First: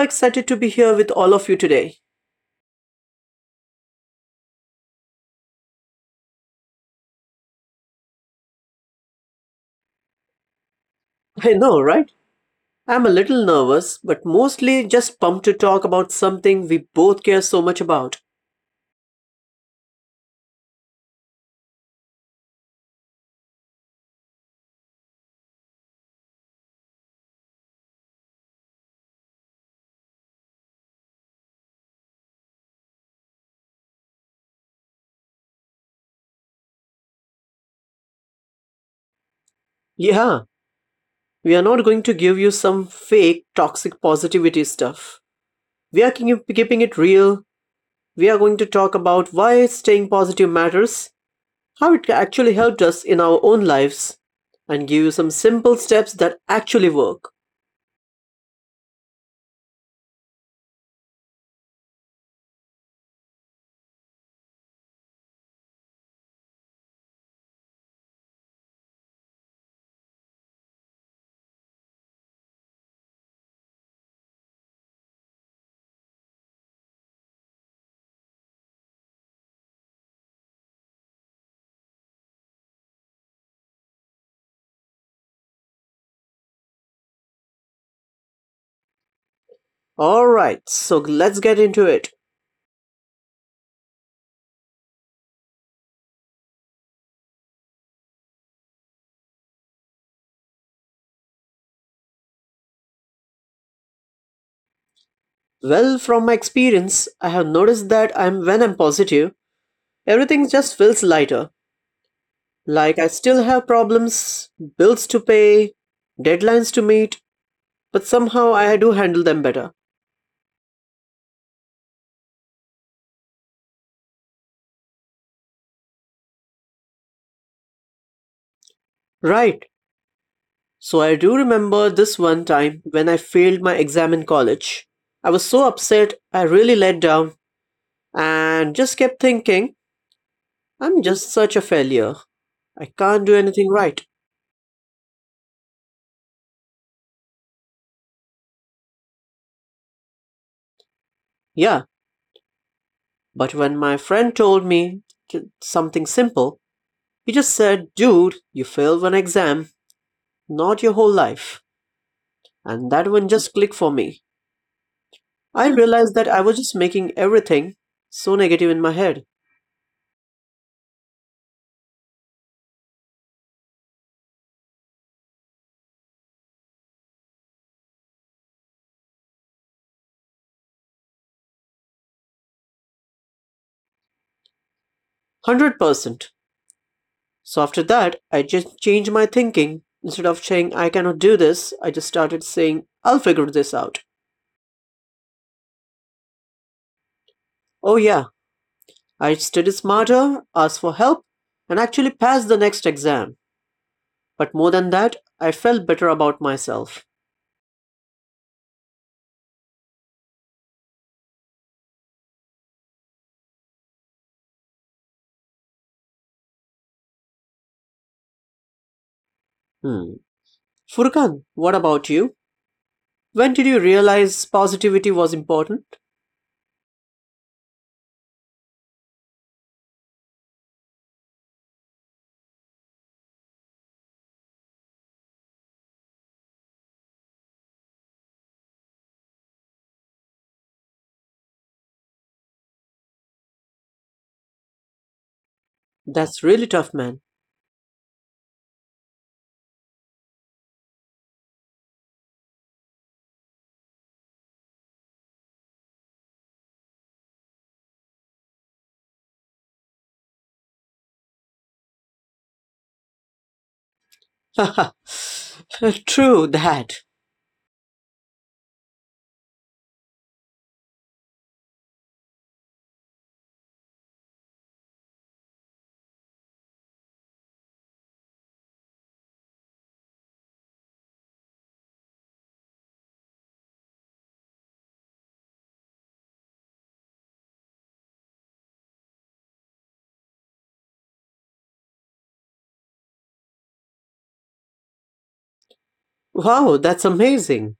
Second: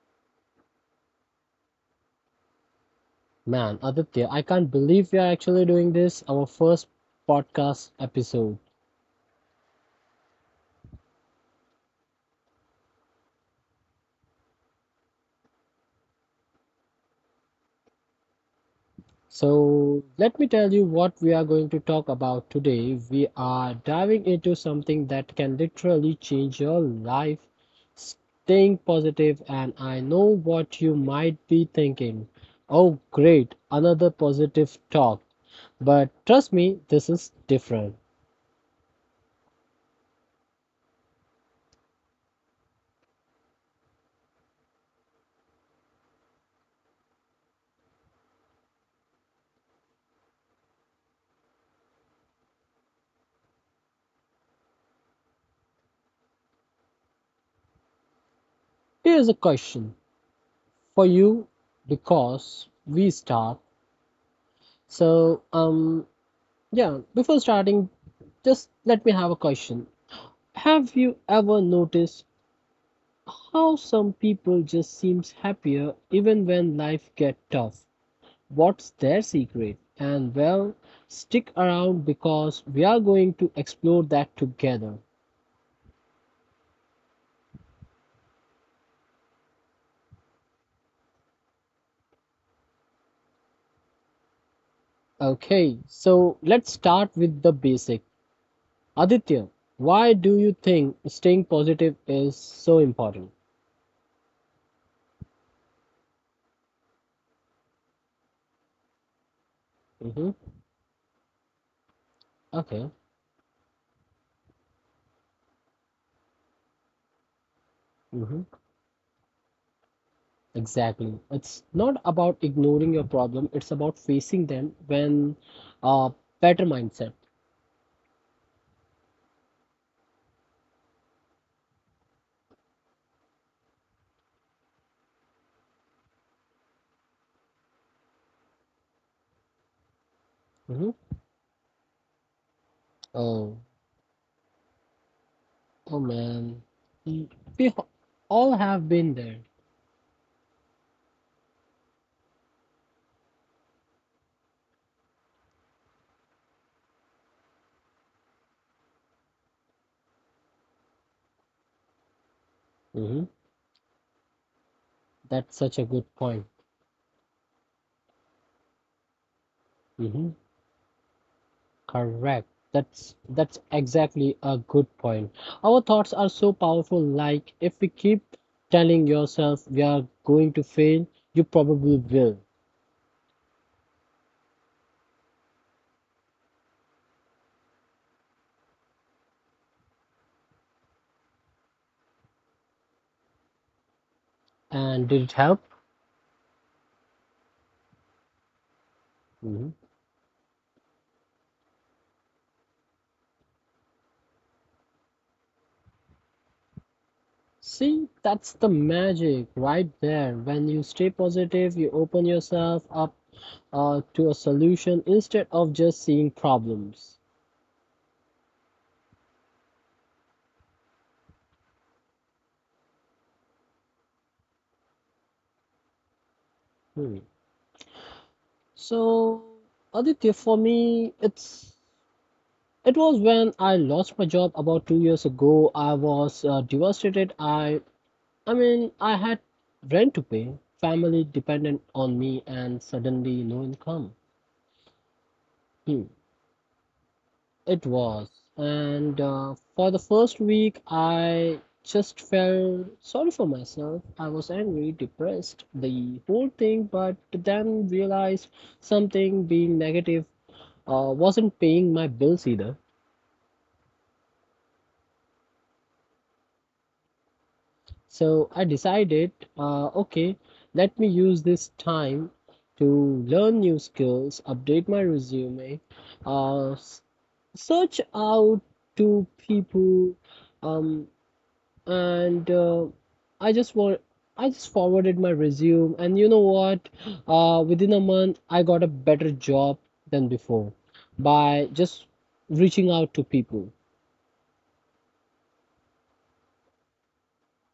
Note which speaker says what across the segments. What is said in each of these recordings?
Speaker 1: excited to be here with all of you today.
Speaker 2: Man, Aditya, I can't believe we are actually doing this, our first podcast episode.
Speaker 1: I know, right? I'm a little nervous, but mostly just pumped to talk about something we both care so much about.
Speaker 2: So, let me tell you what we are going to talk about today. We are diving into something that can literally change your life, staying positive, and I know what you might be thinking. Oh, great, another positive talk. But trust me, this is different.
Speaker 1: Yeah, we are not going to give you some fake toxic positivity stuff. We are keeping it real. We are going to talk about why staying positive matters, how it actually helped us in our own lives, and give you some simple steps that actually work.
Speaker 2: Here's a question for you because we start. So, yeah, before starting, just let me have a question. Have you ever noticed how some people just seems happier even when life get tough. What's their secret? And well, stick around because we are going to explore that together.
Speaker 1: Alright, so let's get into it.
Speaker 2: Okay, so let's start with the basic. Aditya, why do you think staying positive is so important?
Speaker 1: Well, from my experience, I have noticed that I'm when I'm positive,
Speaker 2: Mm-hmm.
Speaker 1: everything just feels lighter.
Speaker 2: Okay.
Speaker 1: Like I still have problems, bills to pay, deadlines to meet, but
Speaker 2: Mm-hmm.
Speaker 1: somehow I do handle them better.
Speaker 2: Exactly. It's not about ignoring your problem, it's about facing them when a better mindset.
Speaker 1: Right. So I do remember this one time when I failed my exam in college. I was so upset, I really let down and just kept thinking,
Speaker 2: Mm-hmm.
Speaker 1: I'm just such a failure. I can't do
Speaker 2: Oh.
Speaker 1: anything right.
Speaker 2: Oh man, Mm, we h- all have been there.
Speaker 1: Yeah, but when my friend told me something simple, he just said, dude, you failed one exam, not your whole life. And that
Speaker 2: Mm-hmm.
Speaker 1: one just clicked for me.
Speaker 2: That's
Speaker 1: I
Speaker 2: such a
Speaker 1: realized
Speaker 2: good
Speaker 1: that I
Speaker 2: point.
Speaker 1: was just making everything so negative in my head.
Speaker 2: Mm-hmm. Correct. That's exactly a good point. Our thoughts are so powerful. Like if we keep telling yourself we are going to fail, you probably will.
Speaker 1: 100%. So after that, I just changed my thinking. Instead of saying, I cannot do this, I just started saying, I'll figure this out.
Speaker 2: And did it help?
Speaker 1: Oh yeah, I studied
Speaker 2: Mm-hmm.
Speaker 1: smarter, asked for help, and actually passed the next exam. But more than that, I felt better about myself.
Speaker 2: See, that's the magic right there. When you stay positive, you open yourself up to a solution instead of just seeing problems.
Speaker 1: Hmm. Furkan, what about you? When did you realize positivity was important?
Speaker 2: So, Aditya, for me, it was when I lost my job about 2 years ago. I was devastated. I mean, I had rent to pay, family dependent on me, and suddenly no income. Hmm,
Speaker 1: That's really tough, man.
Speaker 2: it was. And for the first week, I just felt sorry for myself. I was angry, depressed, the whole thing, but then realized something being negative wasn't paying my bills either.
Speaker 1: True that.
Speaker 2: So I decided, okay, let me use this time to learn new skills, update my resume, uh, s- search out to people, um, and I just want. I just forwarded my resume, and you know what? Within a month, I got a better job than before by just reaching out to people.
Speaker 1: Wow, that's amazing.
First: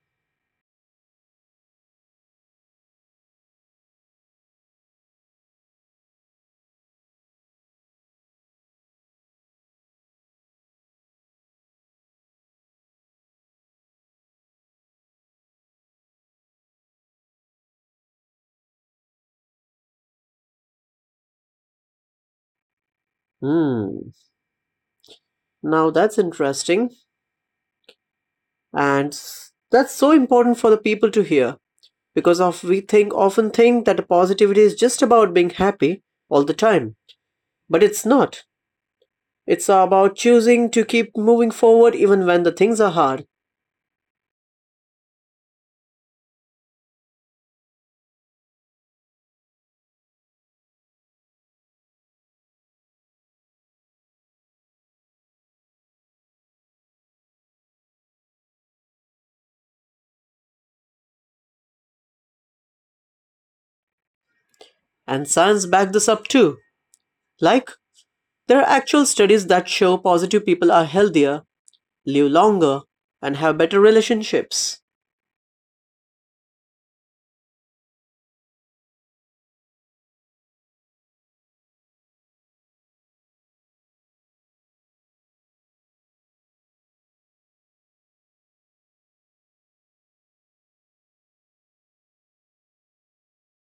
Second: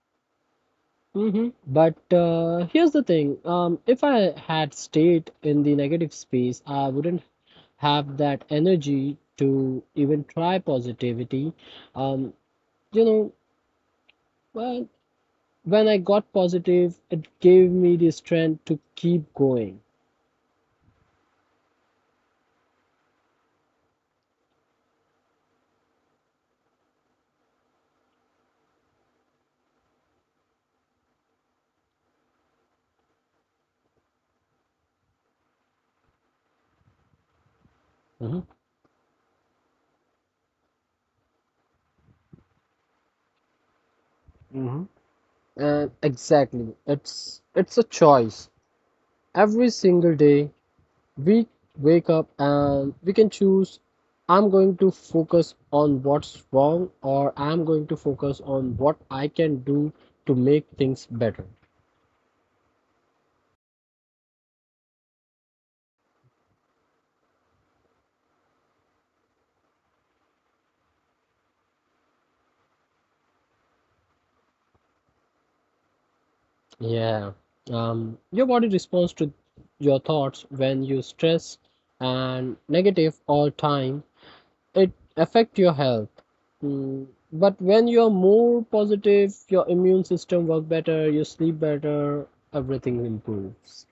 Speaker 2: But here's the thing. If I had stayed in the negative space, I wouldn't have that energy to even try positivity. Um, you know, well, when I got positive, it gave me the strength to keep going.
Speaker 1: Hmm. Now that's interesting. And that's so important for the people to hear because of we think often think that positivity is just about being happy all the time, but it's
Speaker 2: Mhm.
Speaker 1: not. It's about choosing to keep moving forward even when the things are hard.
Speaker 2: Mm-hmm. Exactly. It's a choice. Every single day, we wake up and we can choose I'm going to focus on what's wrong or I'm going to focus on what I can do to make things better.
Speaker 1: And science back this up too. Like there are actual studies that show positive people are healthier, live longer, and have better relationships.
Speaker 2: Yeah. Your body responds to your thoughts when you stress and negative all time. It affect your health. Mm, but when you're more positive, your immune system work better, you sleep better, everything improves.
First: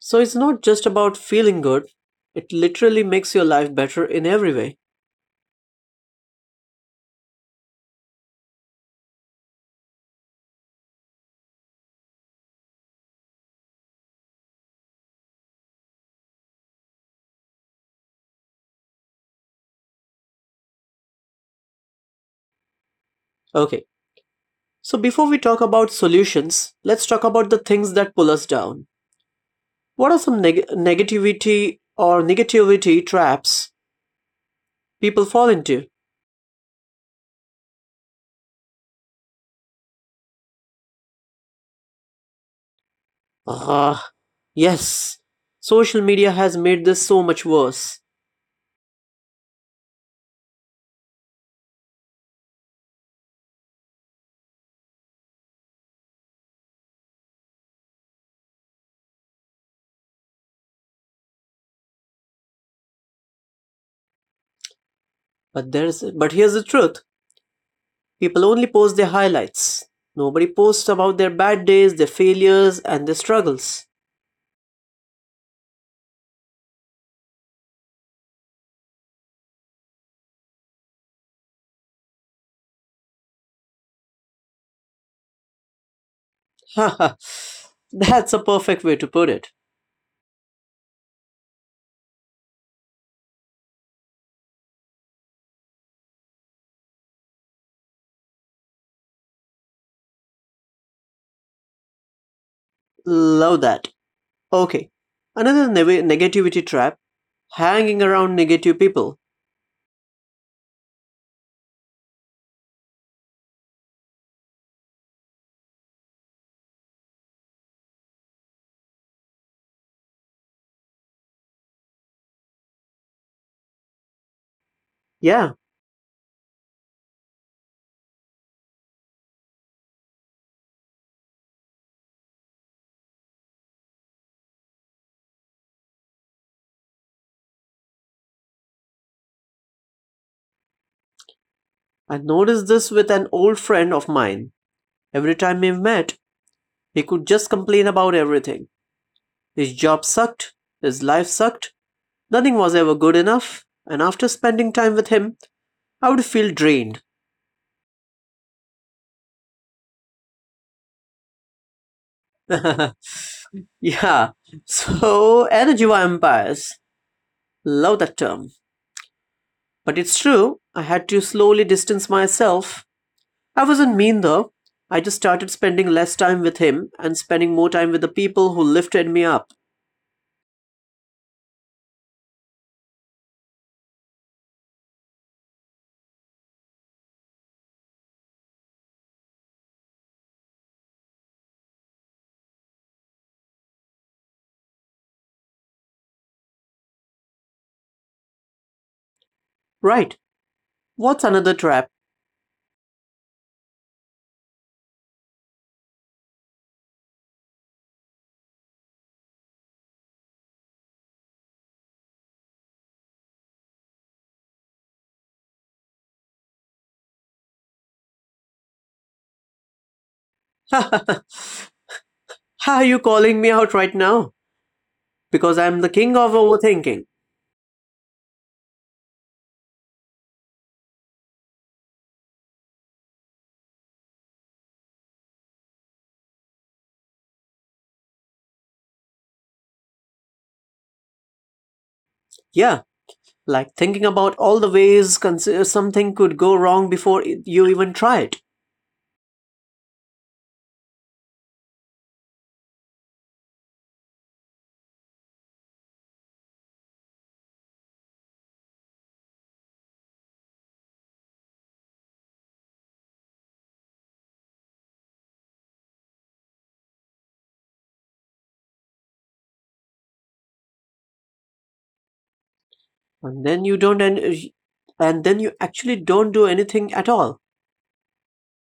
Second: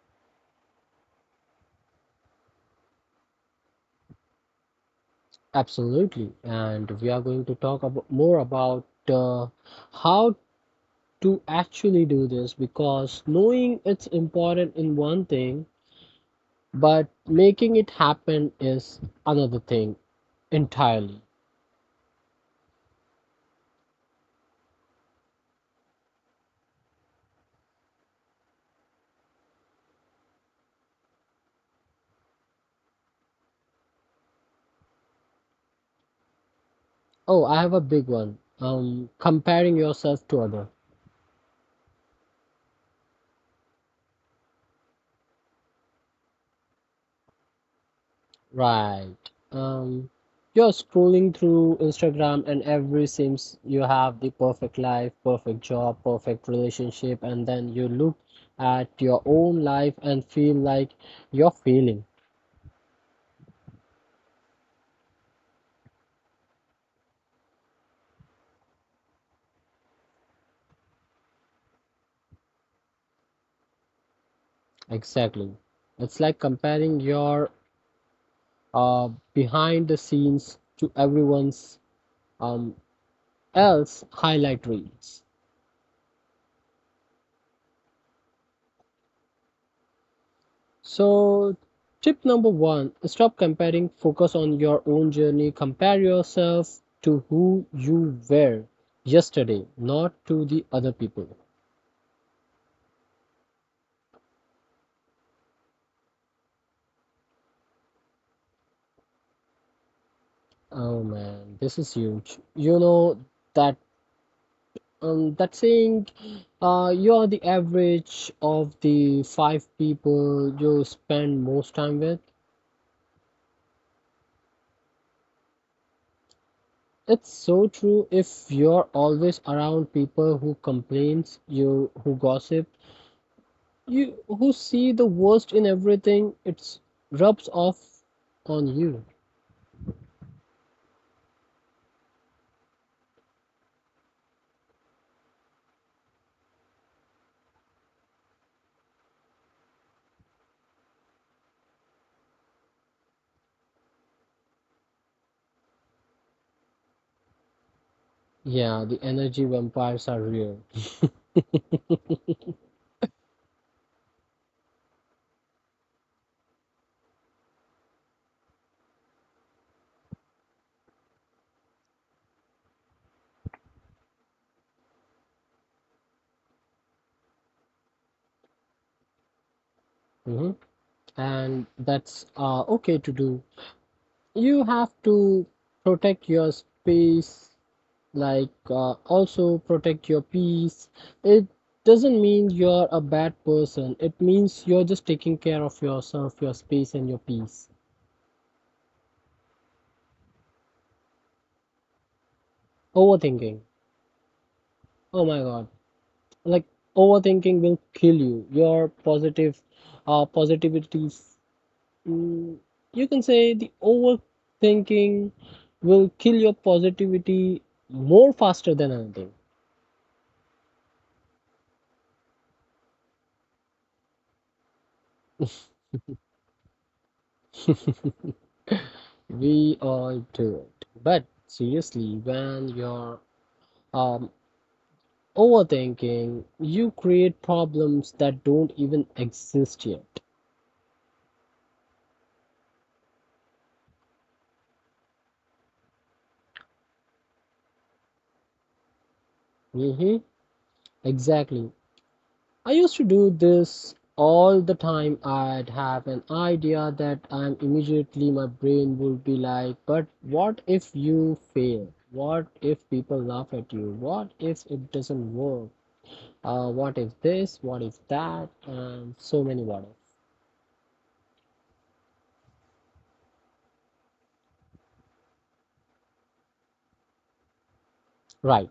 Speaker 1: So it's not just about feeling good, it literally makes your life better in every way.
Speaker 2: Absolutely. And we are going to talk about more about uh, how to actually do this because knowing it's important in one thing, but making it happen is another thing entirely.
Speaker 1: Okay, so before we talk about solutions, let's talk about the things that pull us down. What are some negativity or negativity traps people fall into?
Speaker 2: Oh, I have a big one. Comparing yourself to others.
Speaker 1: Ah, yes. Social media has made this so much worse.
Speaker 2: Right. Um, you're scrolling through Instagram and every seems you have the perfect life, perfect job, perfect relationship, and then you look at your own life and feel like you're failing.
Speaker 1: But there's but here's the truth. People only post their highlights. Nobody posts about their bad days, their failures, and their struggles.
Speaker 2: Exactly. It's like comparing your behind the scenes to everyone's um, else highlight reels.
Speaker 1: That's a perfect way to put it.
Speaker 2: So, tip number one, stop comparing, focus on your own journey. Compare yourself to who you were yesterday, not to the other people.
Speaker 1: Love that. Okay, another negativity trap hanging around negative people.
Speaker 2: Oh man, this is huge. You know that that saying, you are the average of the five people you spend most time with.
Speaker 1: Yeah,
Speaker 2: It's so true, if you're always around people who complains, you who gossip, you who see the worst in everything, it rubs off on you.
Speaker 1: I noticed this with an old friend of mine. Every time we met, he could just complain about everything. His job sucked, his life sucked, nothing was ever good enough, and after spending time with him, I would feel drained.
Speaker 2: Yeah, the energy vampires are real.
Speaker 1: Yeah, so energy vampires. Love that term. But it's true, I had to slowly distance myself. I wasn't mean though. I just started spending less time with him and spending more time with the people who lifted me up.
Speaker 2: Mhm. And that's okay to do. You have to protect your space, like also protect your peace. It doesn't mean you're a bad person. It means you're just taking care of yourself, your space, and your peace.
Speaker 1: Right, what's another trap?
Speaker 2: Overthinking. Oh my God. Like overthinking will kill you your positive positivity mm, you can say the overthinking will kill your positivity more faster than anything.
Speaker 1: How are you calling me out right now? Because I'm the king of overthinking.
Speaker 2: We all do it, but seriously, when you're um overthinking, you create problems that don't even exist yet.
Speaker 1: Yeah, like thinking about all the ways something could go wrong before you even try it.
Speaker 2: Hmm. Exactly. I used to do this all the time. I'd have an idea that I'm immediately my brain would be like, but what if you fail? What if people laugh at you? What if it doesn't work? What if this? What if that? And so many what ifs.
Speaker 1: and then you don't and and then you actually don't do anything at all.
Speaker 2: Right.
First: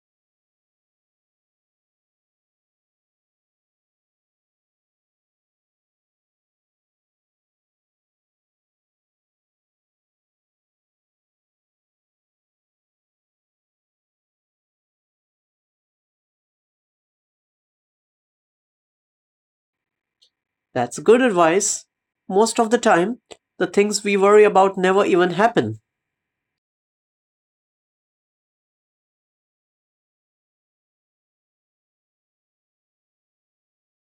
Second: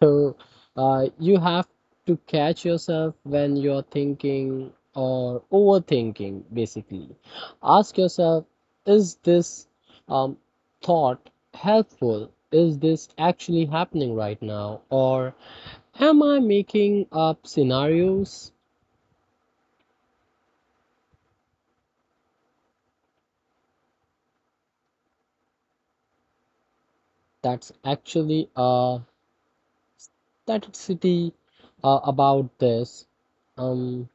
Speaker 2: So, you have to catch yourself when you're thinking or overthinking, basically. Ask yourself, is this um, thought helpful? Is this actually happening right now? Or am I making up scenarios
Speaker 1: That's good advice. Most of the time, the things we worry about never even happen.
Speaker 2: that's actually that city about this? Um,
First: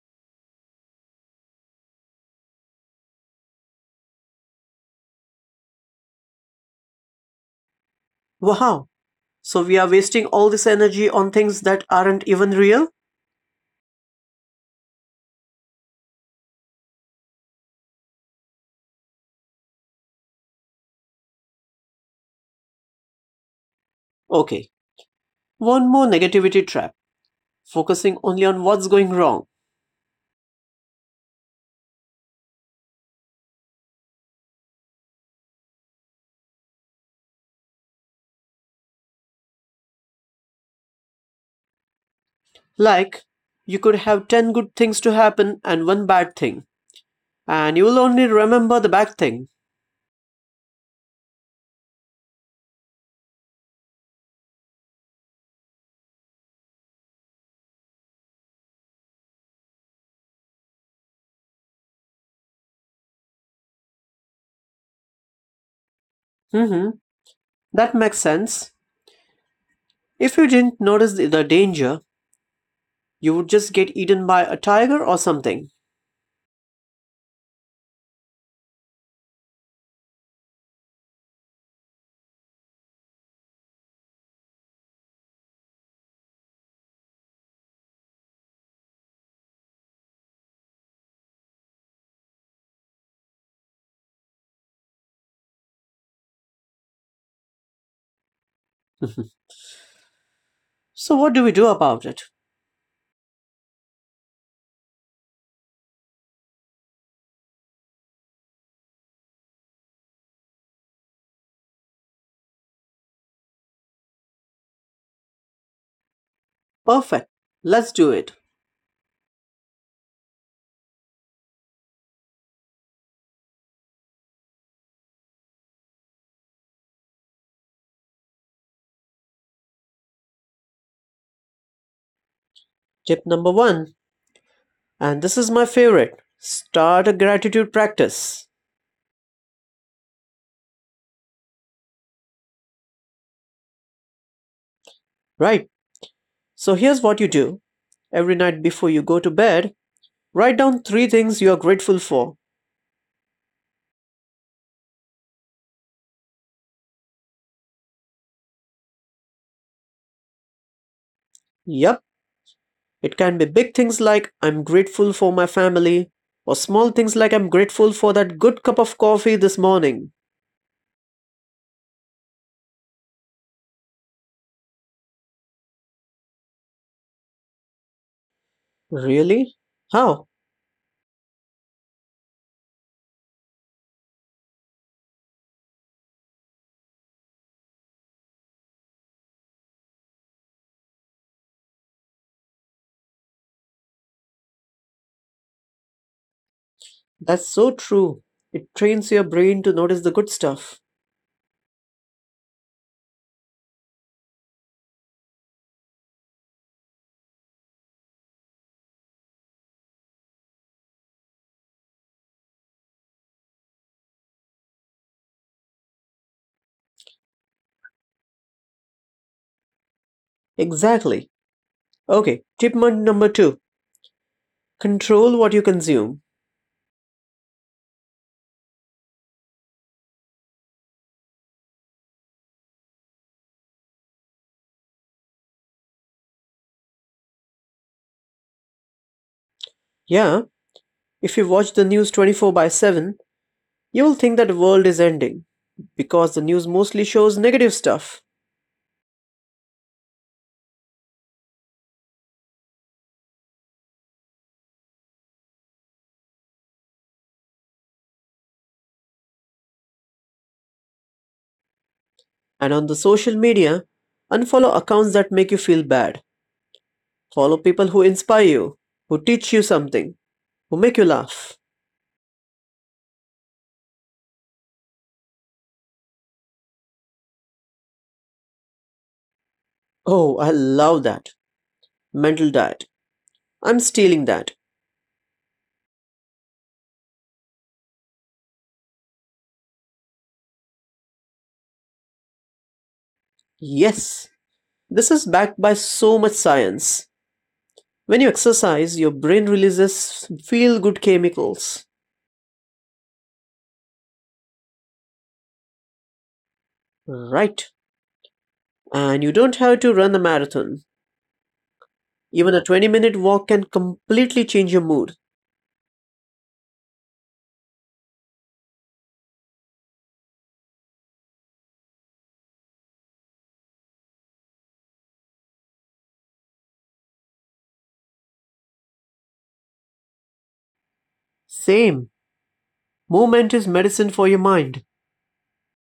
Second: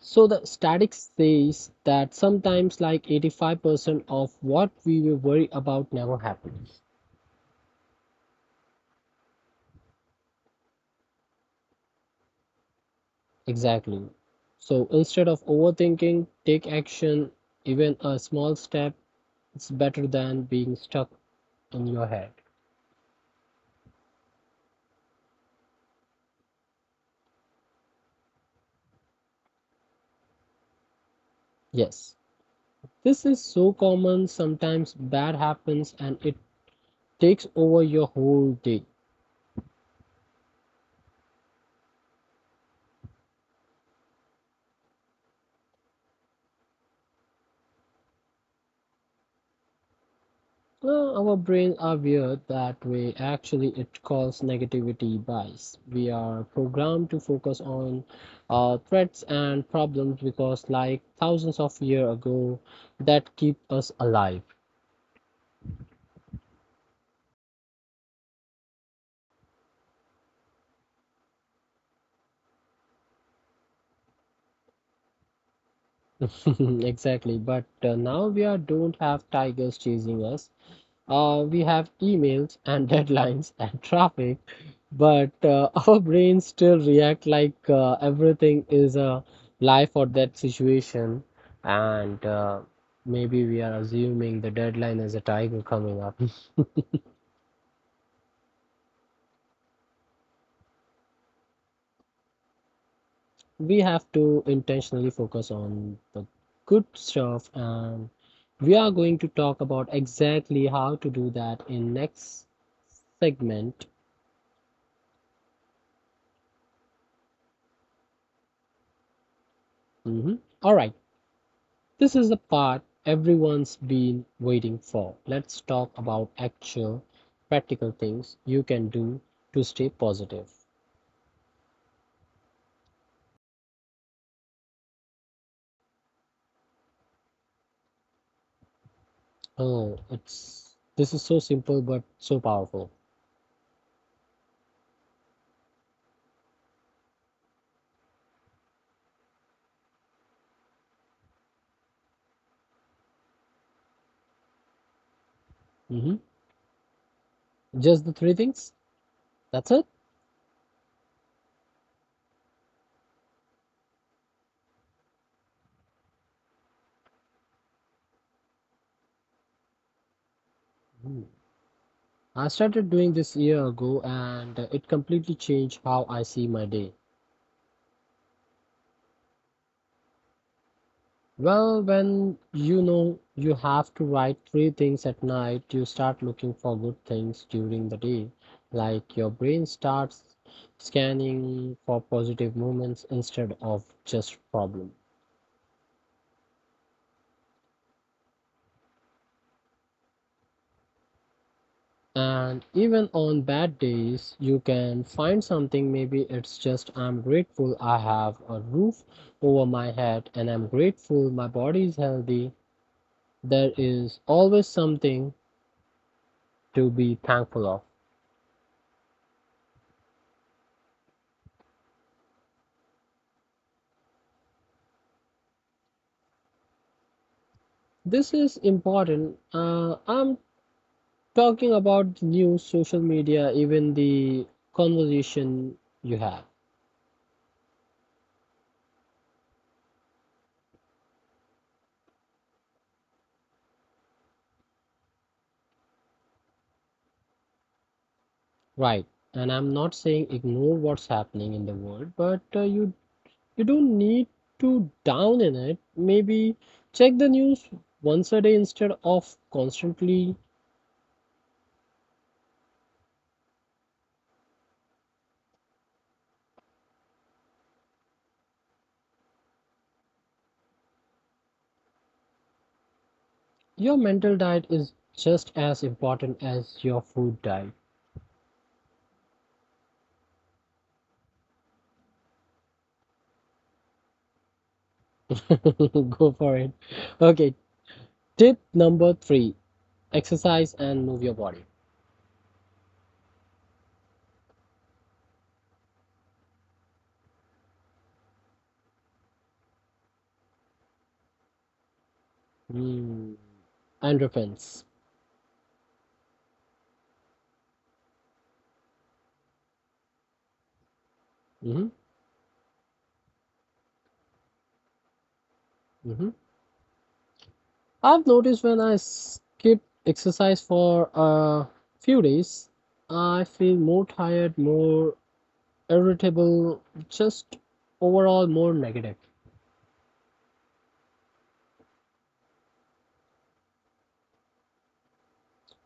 Speaker 2: So the statics says that sometimes like 85% of what we will worry about never happens.
Speaker 1: Wow. So we are wasting all this energy on things that aren't even real.
Speaker 2: Exactly. So instead of overthinking, take action, even a small step, is better than being stuck in your head.
Speaker 1: Okay, one more negativity trap, focusing only on what's going wrong.
Speaker 2: Yes. This is so common, sometimes bad happens and it takes over your whole day.
Speaker 1: Like, you could have 10 good things to happen and one bad thing, and you will only remember the bad thing.
Speaker 2: Well, our brain are weird that way. Actually, it calls negativity bias. We are programmed to focus on threats and problems because, like thousands of years ago, that keep us alive.
Speaker 1: Mhm. That makes sense. If you didn't notice the danger, you would just get eaten by a tiger or something.
Speaker 2: Exactly. But now we are don't have tigers chasing us. We have emails and deadlines and traffic, but our brains still react like everything is a life or that situation. And maybe we are assuming the deadline is a tiger coming up.
Speaker 1: So, what do we do about it?
Speaker 2: We have to intentionally focus on the good stuff, and we are going to talk about exactly how to do that in next segment.
Speaker 1: Perfect. Let's do it.
Speaker 2: Mhm. All right. This is the part everyone's been waiting for. Let's talk about actual practical things you can do to stay positive.
Speaker 1: Tip number one, and this is my favorite, start a gratitude practice.
Speaker 2: Oh, it's this is so simple but so powerful.
Speaker 1: Right. So, here's what you do every night before you go to bed, write down three things you are grateful for.
Speaker 2: Hmm. Just the three things. That's it.
Speaker 1: Yep. It can be big things like I'm grateful for my family, or small things like I'm grateful for that good cup of coffee this morning.
Speaker 2: Mm. I started doing this a year ago and it completely changed how I see my day.
Speaker 1: Really? How?
Speaker 2: Well, when you know you have to write three things at night, you start looking for good things during the day. Like your brain starts scanning for positive moments instead of just problem.
Speaker 1: That's so true. It trains your brain to notice the good stuff.
Speaker 2: And even on bad days, you can find something. Maybe it's just I'm grateful I have a roof over my head and I'm grateful my body is healthy. There is always something to be thankful of.
Speaker 1: Exactly. Okay, tip number two, control what you consume.
Speaker 2: This is important. I'm talking about the news, social media, even the conversation you have,
Speaker 1: Yeah, if you watch the news 24 by 7, you'll think that the world is ending because the news mostly shows negative stuff.
Speaker 2: right? And I'm not saying ignore what's happening in the world, but you don't need to down in it. Maybe check the news once a day instead of constantly.
Speaker 1: And on the social media, unfollow accounts that make you feel bad. Follow people who inspire you, who teach you something, who make you laugh.
Speaker 2: Your mental diet is just as important as your food diet.
Speaker 1: Oh, I love that. Mental diet. I'm stealing that.
Speaker 2: Go for it. Okay, tip number three, exercise and move your body.
Speaker 1: Yes. This is backed by so much science. When you exercise, your brain releases feel good chemicals.
Speaker 2: Mm. Endorphins.
Speaker 1: Right. And you don't have to run a marathon.
Speaker 2: Hmm.
Speaker 1: Even a 20-minute walk can completely change your mood.
Speaker 2: Hmm. I've noticed when I skip exercise for a few days, I feel more tired, more irritable, just overall more negative.
Speaker 1: Same. Movement is medicine for your mind.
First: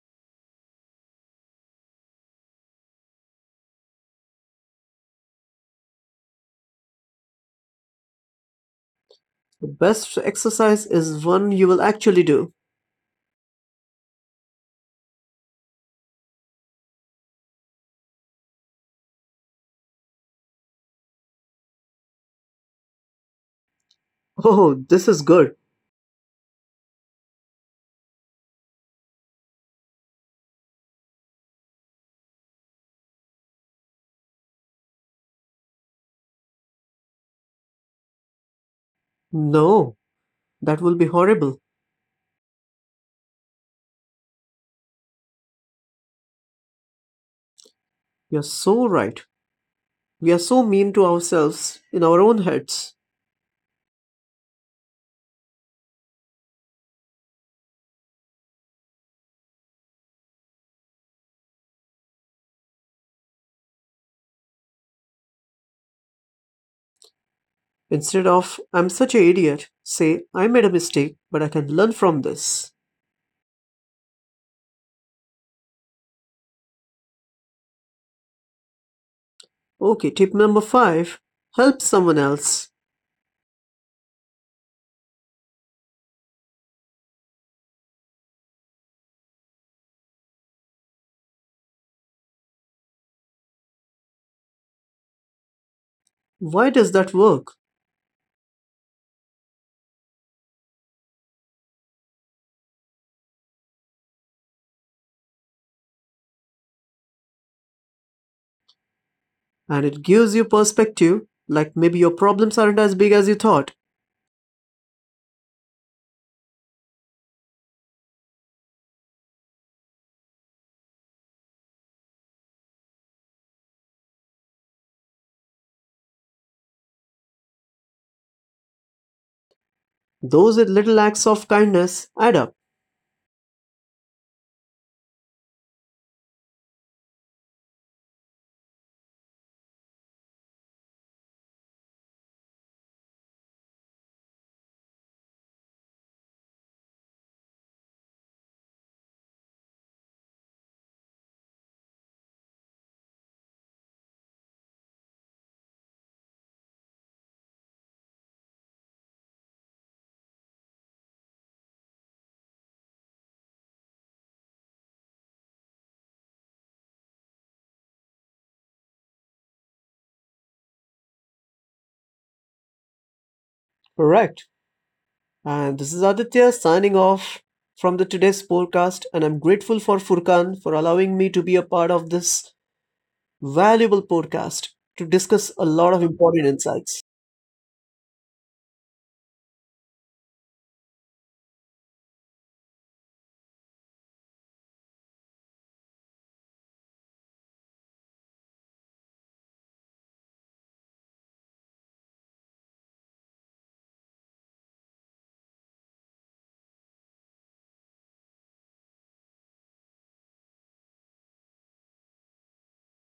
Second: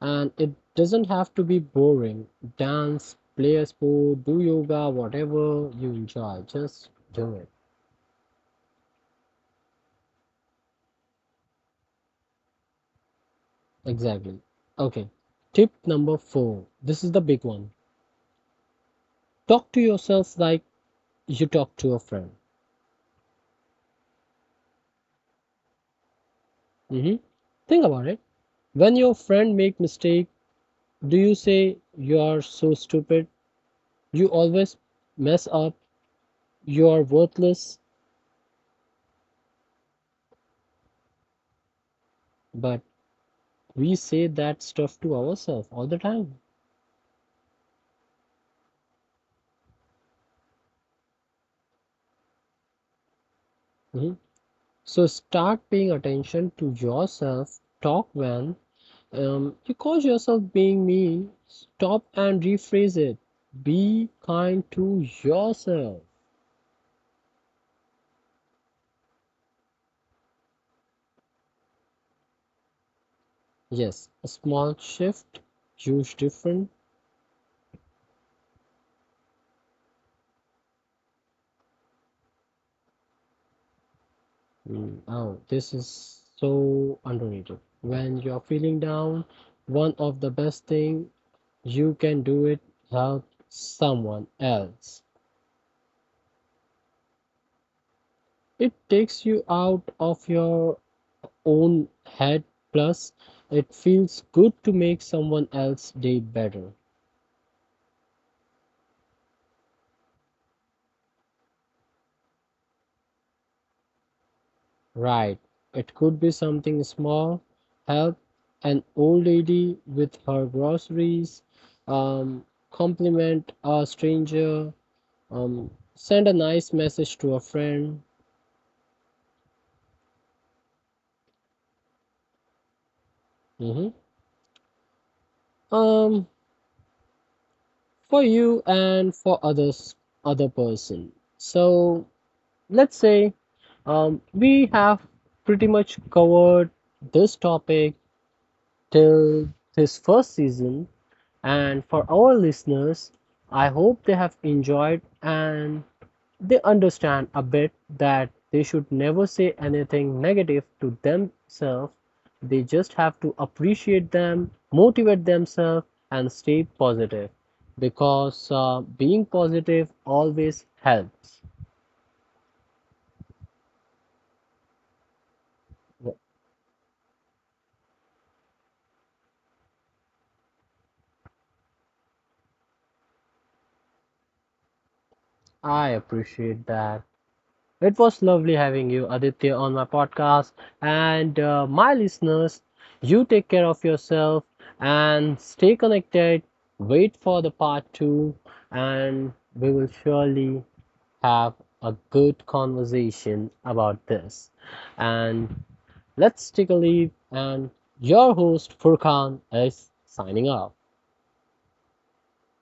Speaker 2: And it doesn't have to be boring. Dance, play a sport, do yoga, whatever you enjoy, just do it.
Speaker 1: The best exercise is one you will actually do.
Speaker 2: Exactly. Okay. Tip number four. This is the big one. Talk to yourself like you talk to a friend.
Speaker 1: Oh, this is good.
Speaker 2: Hmm. Think about it. When your friend make mistake, do you say you are so stupid, you always mess up, you are worthless?
Speaker 1: No, that will be horrible.
Speaker 2: But we say that stuff to ourselves all the time.
Speaker 1: You're so right. We are so mean to ourselves in our own heads.
Speaker 2: Mhm. So start paying attention to yourself. Talk when you cause yourself being mean. Stop and rephrase it. Be kind to yourself.
Speaker 1: Instead of, I'm such an idiot, say, I made a mistake, but I can learn from this.
Speaker 2: Yes, a small shift, huge difference.
Speaker 1: Okay, tip number five, help someone else.
Speaker 2: Mm, oh, this is so underrated. When you're feeling down, one of the best thing you can do it help someone else.
Speaker 1: Why does that work?
Speaker 2: It takes you out of your own head, plus it feels good to make someone else's day better.
Speaker 1: And it gives you perspective, like maybe your problems aren't as big as you thought.
Speaker 2: Right. It could be something small, help an old lady with her groceries, um, compliment a stranger, Um, send a nice message to a friend.
Speaker 1: Those little acts of kindness add up.
Speaker 2: Mhm. Um, for you and for others, other person. So let's say we have pretty much covered this topic till this first season. And for our listeners, I hope they have enjoyed and they understand a bit that they should never say anything negative to themselves. They just have to appreciate them, motivate themselves, and stay positive because being positive always helps.
Speaker 1: Correct. And this is Aditya signing off from the today's podcast, and I'm grateful for Furkan for allowing me to be a part of this valuable podcast to discuss a
Speaker 2: I
Speaker 1: lot of important
Speaker 2: appreciate that.
Speaker 1: insights.
Speaker 2: It was lovely having you, Aditya, on my podcast. And my listeners, you take care of yourself and stay connected. Wait for the part two, and we will surely have a good conversation about this. And let's take a leave. And your host, Furkan, is signing off.